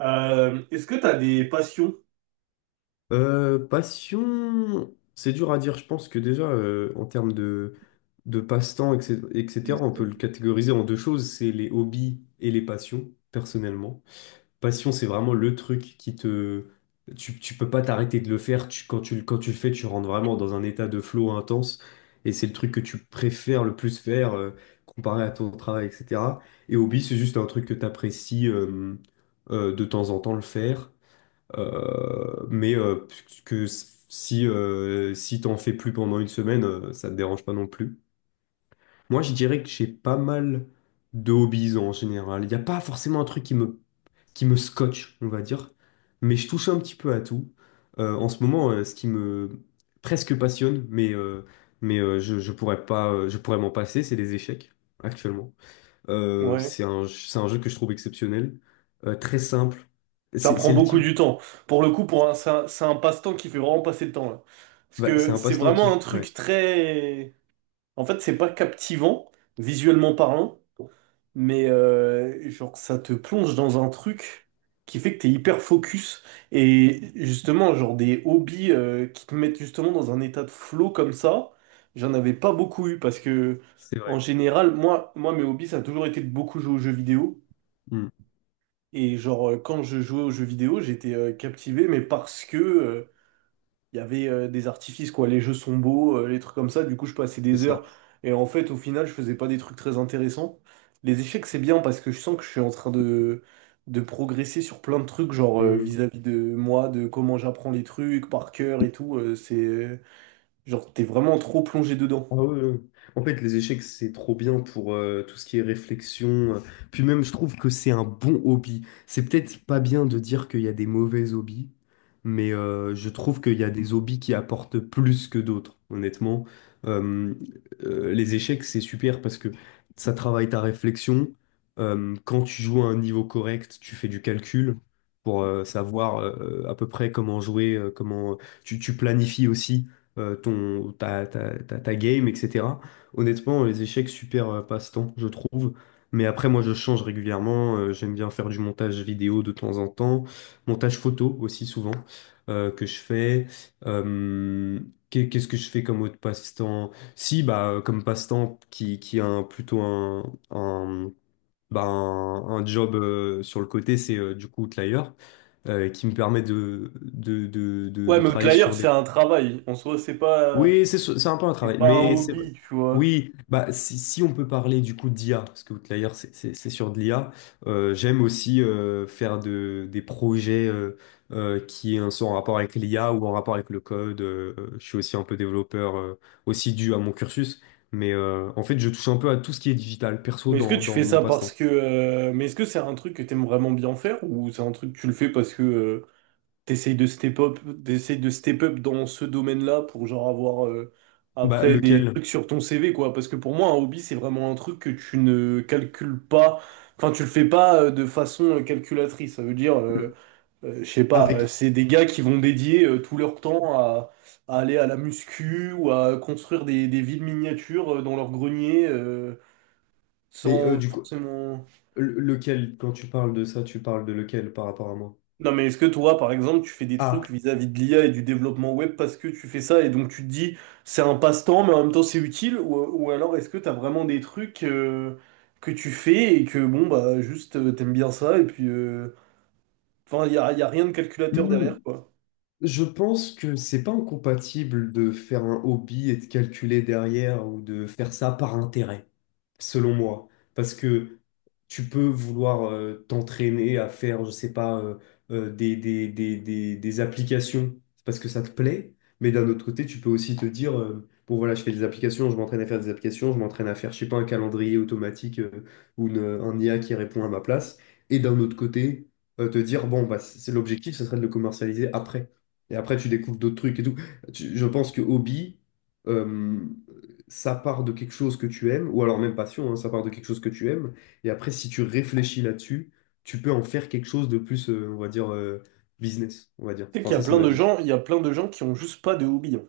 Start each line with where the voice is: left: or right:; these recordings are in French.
right: Est-ce que tu as des passions?
left: Passion, c'est dur à dire. Je pense que déjà, en termes de passe-temps, etc., etc., on peut le catégoriser en deux choses, c'est les hobbies et les passions, personnellement. Passion, c'est vraiment le truc qui te... Tu peux pas t'arrêter de le faire. Quand tu le fais, tu rentres vraiment dans un état de flow intense. Et c'est le truc que tu préfères le plus faire, comparé à ton travail, etc. Et hobby, c'est juste un truc que tu apprécies de temps en temps le faire. Mais que si, si t'en fais plus pendant une semaine, ça te dérange pas non plus. Moi, je dirais que j'ai pas mal de hobbies en général. Il n'y a pas forcément un truc qui me scotche, on va dire. Mais je touche un petit peu à tout. En ce moment, ce qui me presque passionne, je pourrais pas, je pourrais m'en passer, c'est les échecs, actuellement.
right: Ouais.
left: C'est un jeu que je trouve exceptionnel, très simple.
right: Ça
left: C'est
right: prend
left: c'est le
right: beaucoup
left: type.
right: du temps. Pour le coup, pour un, c'est un, c'est un passe-temps qui fait vraiment passer le temps, là. Parce
left: Bah, c'est
right: que
left: un
right: c'est
left: passe-temps
right: vraiment un
left: qui... ouais.
right: truc très... En fait, c'est pas captivant, visuellement parlant, mais genre, ça te plonge dans un truc qui fait que t'es hyper focus. Et justement, genre des hobbies qui te mettent justement dans un état de flow comme ça, j'en avais pas beaucoup eu parce que,
left: C'est vrai.
right: en général, moi mes hobbies, ça a toujours été de beaucoup jouer aux jeux vidéo.
left: Mm.
right: Et genre, quand je jouais aux jeux vidéo, j'étais captivé, mais parce que il y avait des artifices, quoi. Les jeux sont beaux, les trucs comme ça. Du coup, je passais
left: C'est
right: des
left: ça.
right: heures. Et en fait, au final, je faisais pas des trucs très intéressants. Les échecs, c'est bien parce que je sens que je suis en train de progresser sur plein de trucs, genre
left: Mm.
right: vis-à-vis de moi, de comment j'apprends les trucs par cœur et tout. C'est genre, t'es vraiment trop plongé dedans.
left: Ah ouais, ouais. En fait, les échecs, c'est trop bien pour tout ce qui est réflexion. Puis même, je trouve que c'est un bon hobby. C'est peut-être pas bien de dire qu'il y a des mauvais hobbies, mais je trouve qu'il y a des hobbies qui apportent plus que d'autres, honnêtement. Euh, les échecs, c'est super parce que ça travaille ta réflexion. Quand tu joues à un niveau correct, tu fais du calcul pour savoir à peu près comment jouer, comment... Tu planifies aussi. Ta game, etc. Honnêtement, les échecs, super passe-temps, je trouve. Mais après, moi, je change régulièrement. J'aime bien faire du montage vidéo de temps en temps, montage photo aussi souvent que je fais. Euh, Qu'est-ce que je fais comme autre passe-temps? Si, bah, comme passe-temps qui a plutôt un, un, un job sur le côté, c'est du coup Outlier, qui me permet de, de, de, de,
right: Ouais,
left: de
right: mais
left: travailler
right: Outlier,
left: sur
right: c'est
left: des...
right: un travail. En soi,
left: Oui, c'est un peu un
right: c'est
left: travail,
right: pas un
left: mais c'est vrai.
right: hobby, tu vois.
left: Oui, bah si, si on peut parler du coup d'IA, parce que Outlier c'est sur de l'IA, j'aime aussi faire des projets, qui sont en rapport avec l'IA ou en rapport avec le code. Je suis aussi un peu développeur, aussi dû à mon cursus, mais en fait je touche un peu à tout ce qui est digital, perso
right: Mais est-ce que
left: dans,
right: tu
left: dans
right: fais
left: mon
right: ça parce
left: passe-temps.
right: que... mais est-ce que c'est un truc que t'aimes vraiment bien faire ou c'est un truc que tu le fais parce que t'essayes de step up, t'essayes de step up dans ce domaine-là pour genre avoir
left: Bah
right: après des
left: lequel?
right: trucs sur ton CV quoi? Parce que pour moi un hobby c'est vraiment un truc que tu ne calcules pas, enfin tu le fais pas de façon calculatrice. Ça veut dire,
left: Le-
right: je sais pas,
left: Avec.
right: c'est des gars qui vont dédier tout leur temps à aller à la muscu ou à construire des villes miniatures dans leur grenier
left: Mais
right: sans
left: du coup,
right: forcément...
left: lequel, quand tu parles de ça, tu parles de lequel par rapport à moi?
right: Non, mais est-ce que toi, par exemple, tu fais des
left: Ah.
right: trucs vis-à-vis de l'IA et du développement web parce que tu fais ça et donc tu te dis c'est un passe-temps mais en même temps c'est utile ou alors est-ce que t'as vraiment des trucs que tu fais et que bon bah juste t'aimes bien ça et puis enfin y a rien de calculateur
left: Hmm.
right: derrière quoi.
left: Je pense que c'est pas incompatible de faire un hobby et de calculer derrière ou de faire ça par intérêt, selon moi. Parce que tu peux vouloir t'entraîner à faire, je sais pas, des applications parce que ça te plaît, mais d'un autre côté, tu peux aussi te dire, bon voilà, je fais des applications, je m'entraîne à faire des applications, je m'entraîne à faire, je sais pas, un calendrier automatique ou un IA qui répond à ma place, et d'un autre côté, te dire, bon, bah, c'est l'objectif, ce serait de le commercialiser après. Et après, tu découvres d'autres trucs et tout. Je pense que hobby, euh, ça part de quelque chose que tu aimes, ou alors même passion, hein, ça part de quelque chose que tu aimes, et après, si tu réfléchis là-dessus, tu peux en faire quelque chose de plus, on va dire, business, on va dire.
right: Tu sais
left: Enfin,
right: qu'il y a
left: ça, c'est
right: plein
left: ma
right: de
left: vision.
right: gens, il y a plein de gens qui ont juste pas de hobby, hein.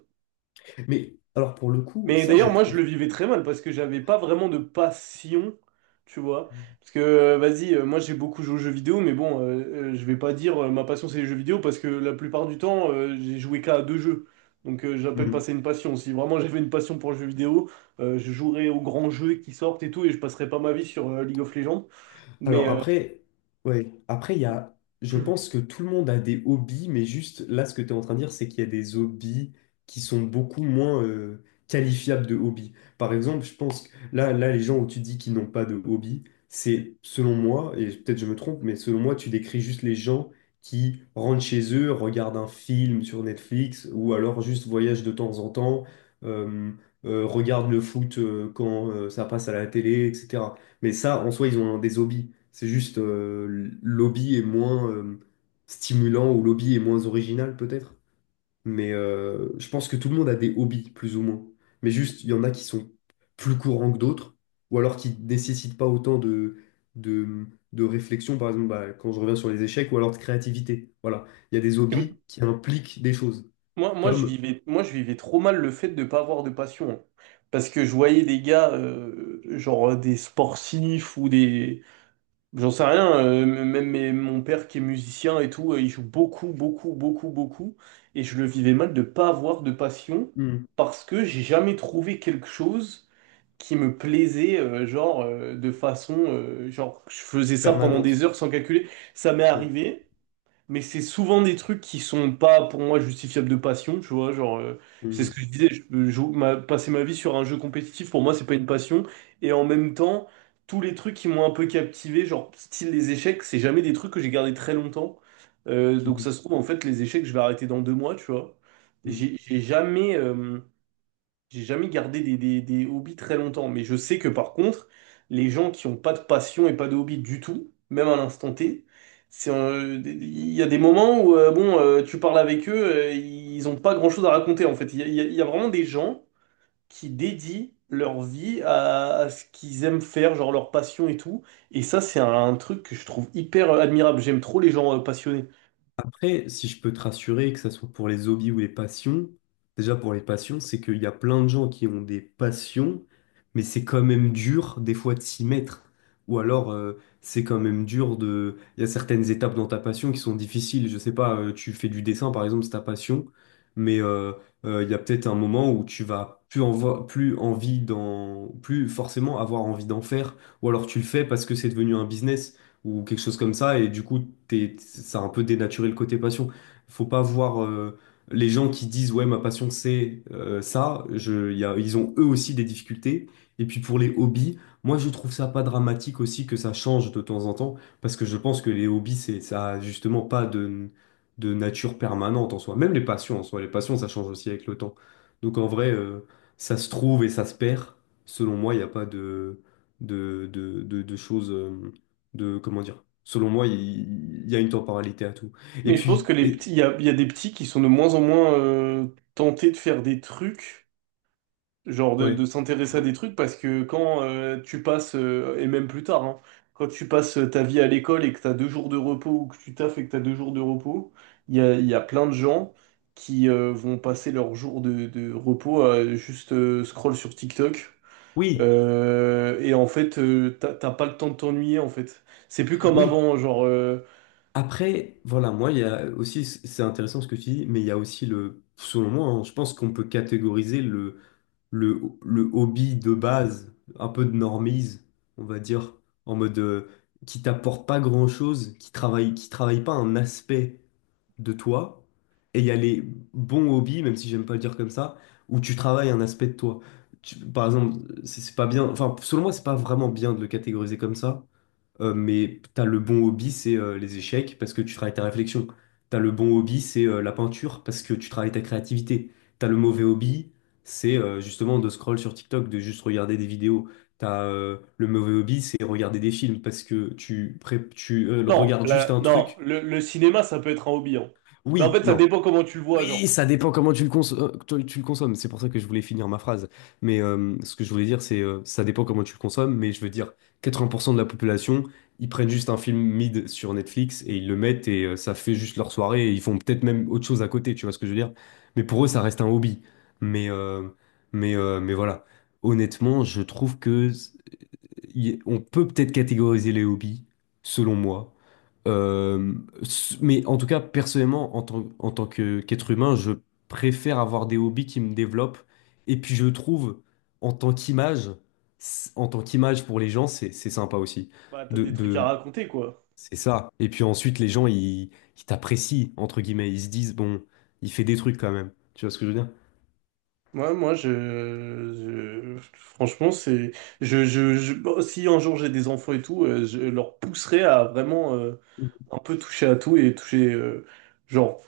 left: Mais alors, pour le coup,
right: Mais
left: ça, je
right: d'ailleurs, moi, je
left: trouve.
right: le vivais très mal parce que j'avais pas vraiment de passion, tu vois. Parce que, vas-y, moi, j'ai beaucoup joué aux jeux vidéo, mais bon, je vais pas dire ma passion, c'est les jeux vidéo parce que la plupart du temps, j'ai joué qu'à deux jeux. Donc, j'appelle pas ça une passion. Si vraiment j'avais une passion pour le jeu vidéo, je jouerais aux grands jeux qui sortent et tout, et je passerais pas ma vie sur League of Legends. Mais
left: Alors après, ouais, après il y a, je pense que tout le monde a des hobbies, mais juste là, ce que tu es en train de dire, c'est qu'il y a des hobbies qui sont beaucoup moins qualifiables de hobbies. Par exemple, je pense que les gens où tu dis qu'ils n'ont pas de hobby, c'est, selon moi, et peut-être je me trompe, mais selon moi, tu décris juste les gens qui rentrent chez eux, regardent un film sur Netflix, ou alors juste voyagent de temps en temps, euh, regardent le foot quand ça passe à la télé, etc. Mais ça, en soi, ils ont des hobbies. C'est juste l'hobby est moins stimulant ou l'hobby est moins original peut-être. Mais je pense que tout le monde a des hobbies, plus ou moins. Mais juste, il y en a qui sont plus courants que d'autres, ou alors qui ne nécessitent pas autant de, de réflexion, par exemple, bah, quand je reviens sur les échecs, ou alors de créativité. Voilà. Il y a des
right: que
left: hobbies qui impliquent des choses, comme...
right: moi, je vivais trop mal le fait de ne pas avoir de passion, hein. Parce que je voyais des gars, genre des sportifs ou des, j'en sais rien, même mon père qui est musicien et tout, il joue beaucoup, beaucoup, beaucoup, beaucoup. Et je le vivais mal de pas avoir de passion
left: Hmm.
right: parce que j'ai jamais trouvé quelque chose qui me plaisait, genre, de façon, genre, je faisais ça pendant
left: Permanente.
right: des heures sans calculer. Ça m'est
left: Ouais.
right: arrivé mais c'est souvent des trucs qui sont pas pour moi justifiables de passion, tu vois, genre c'est ce
left: Mhm.
right: que je disais, je peux passer ma vie sur un jeu compétitif, pour moi c'est pas une passion, et en même temps tous les trucs qui m'ont un peu captivé, genre style les échecs, c'est jamais des trucs que j'ai gardé très longtemps. Donc
left: Mhm.
right: ça se trouve en fait les échecs je vais arrêter dans deux mois, tu vois.
left: Mhm.
right: J'ai j'ai jamais euh, j'ai jamais gardé des hobbies très longtemps, mais je sais que par contre, les gens qui ont pas de passion et pas de hobby du tout, même à l'instant T, c'est, il y a des moments où bon, tu parles avec eux, ils ont pas grand-chose à raconter en fait. Il y a vraiment des gens qui dédient leur vie à ce qu'ils aiment faire, genre leur passion et tout. Et ça, c'est un truc que je trouve hyper admirable. J'aime trop les gens passionnés.
left: Après, si je peux te rassurer, que ce soit pour les hobbies ou les passions, déjà pour les passions, c'est qu'il y a plein de gens qui ont des passions, mais c'est quand même dur des fois de s'y mettre. Ou alors, c'est quand même dur de... Il y a certaines étapes dans ta passion qui sont difficiles. Je sais pas, tu fais du dessin par exemple, c'est ta passion, mais il y a peut-être un moment où tu vas plus, plus envie d'en... plus forcément avoir envie d'en faire. Ou alors tu le fais parce que c'est devenu un business ou quelque chose comme ça. Et du coup, ça a un peu dénaturé le côté passion. Faut pas voir les gens qui disent, ouais, ma passion, c'est ça. Ils ont eux aussi des difficultés. Et puis pour les hobbies, moi, je trouve ça pas dramatique aussi que ça change de temps en temps, parce que je pense que les hobbies, ça a justement pas de nature permanente en soi. Même les passions en soi, les passions, ça change aussi avec le temps. Donc en vrai, ça se trouve et ça se perd. Selon moi, il n'y a pas de choses. Comment dire, selon moi, il y a une temporalité à tout. Et
right: Mais je pense
left: puis,
right: que les
left: et-
right: petits, il y a des petits qui sont de moins en moins tentés de faire des trucs, genre
left: ouais.
right: de s'intéresser à des
left: Mm.
right: trucs parce que quand tu passes, et même plus tard, hein, quand tu passes ta vie à l'école et que tu as deux jours de repos ou que tu taffes et que tu as deux jours de repos, il y a plein de gens qui vont passer leurs jours de repos à juste scroll sur TikTok.
left: Oui,
right: Et en fait, t'as pas le temps de t'ennuyer en fait. C'est plus comme
left: oui.
right: avant, genre...
left: Après, voilà, moi, il y a aussi, c'est intéressant ce que tu dis, mais il y a aussi le, selon moi, hein, je pense qu'on peut catégoriser le hobby de base, un peu de normise, on va dire, en mode qui t'apporte pas grand-chose, qui travaille pas un aspect de toi, et il y a les bons hobbies, même si j'aime pas le dire comme ça, où tu travailles un aspect de toi. Par exemple, c'est pas bien, enfin, selon moi, c'est pas vraiment bien de le catégoriser comme ça, mais t'as le bon hobby, c'est les échecs parce que tu travailles ta réflexion. T'as le bon hobby, c'est la peinture parce que tu travailles ta créativité. T'as le mauvais hobby, c'est justement de scroll sur TikTok, de juste regarder des vidéos. T'as le mauvais hobby, c'est regarder des films parce que tu
right: Non,
left: regardes juste un
right: non
left: truc.
right: le, le cinéma, ça peut être un hobby, hein. Mais en
left: Oui,
right: fait, ça
left: non.
right: dépend comment tu le vois, genre.
left: Oui, ça dépend comment tu le consommes. Tu le consommes. C'est pour ça que je voulais finir ma phrase. Mais ce que je voulais dire, c'est ça dépend comment tu le consommes. Mais je veux dire, 80% de la population, ils prennent juste un film mid sur Netflix et ils le mettent et ça fait juste leur soirée. Et ils font peut-être même autre chose à côté. Tu vois ce que je veux dire? Mais pour eux, ça reste un hobby. Mais euh, mais voilà. Honnêtement, je trouve que on peut peut-être catégoriser les hobbies, selon moi. Euh, mais en tout cas, personnellement, en tant qu'être humain, je préfère avoir des hobbies qui me développent. Et puis je trouve, en tant qu'image, en tant qu'image pour les gens, c'est sympa aussi.
right: Bah, t'as
left: De,
right: des trucs à
left: de,
right: raconter, quoi.
left: c'est ça. Et puis ensuite, les gens, ils t'apprécient, entre guillemets. Ils se disent, bon, il fait des trucs quand même. Tu vois ce que je veux dire?
right: Franchement, c'est, bon, si un jour j'ai des enfants et tout, je leur pousserai à vraiment un peu toucher à tout et toucher, genre,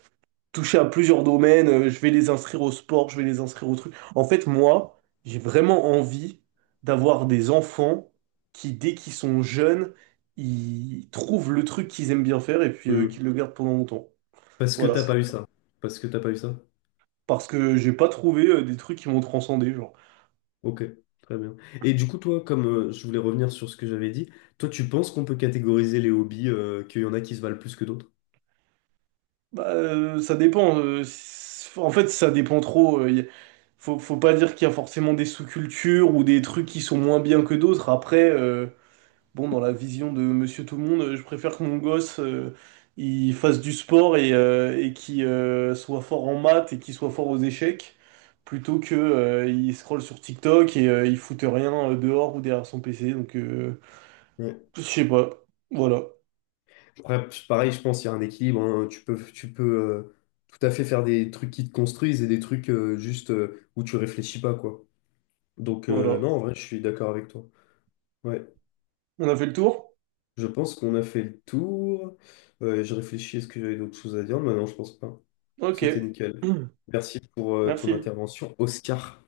right: toucher à plusieurs domaines. Je vais les inscrire au sport, je vais les inscrire au truc. En fait, moi, j'ai vraiment envie d'avoir des enfants qui, dès qu'ils sont jeunes, ils trouvent le truc qu'ils aiment bien faire et puis
left: Mm.
right: qu'ils le gardent pendant longtemps.
left: Parce que
right: Voilà.
left: t'as pas eu ça. Parce que t'as pas eu ça.
right: Parce que j'ai pas trouvé des trucs qui m'ont transcendé, genre.
left: Ok, très bien. Et du coup, toi, comme je voulais revenir sur ce que j'avais dit, toi, tu penses qu'on peut catégoriser les hobbies, qu'il y en a qui se valent plus que d'autres?
right: Bah, ça dépend. En fait, ça dépend trop. Faut pas dire qu'il y a forcément des sous-cultures ou des trucs qui sont moins bien que d'autres. Après, bon, dans la vision de Monsieur Tout-le-Monde, je préfère que mon gosse il fasse du sport et qu'il soit fort en maths et qu'il soit fort aux échecs, plutôt que il scrolle sur TikTok et il foute rien dehors ou derrière son PC. Donc,
left: Ouais.
right: je sais pas. Voilà.
left: Après, pareil, je pense qu'il y a un équilibre. Hein. Tu peux euh, tout à fait faire des trucs qui te construisent et des trucs juste où tu réfléchis pas, quoi. Donc,
right: Voilà.
left: non, en vrai, je suis d'accord avec toi. Ouais,
right: On a fait le tour?
left: je pense qu'on a fait le tour. Je réfléchis, est-ce que j'avais d'autres choses à dire? Mais non, je pense pas.
right: Ok.
left: C'était nickel. Merci pour ton
right: Merci.
left: intervention, Oscar.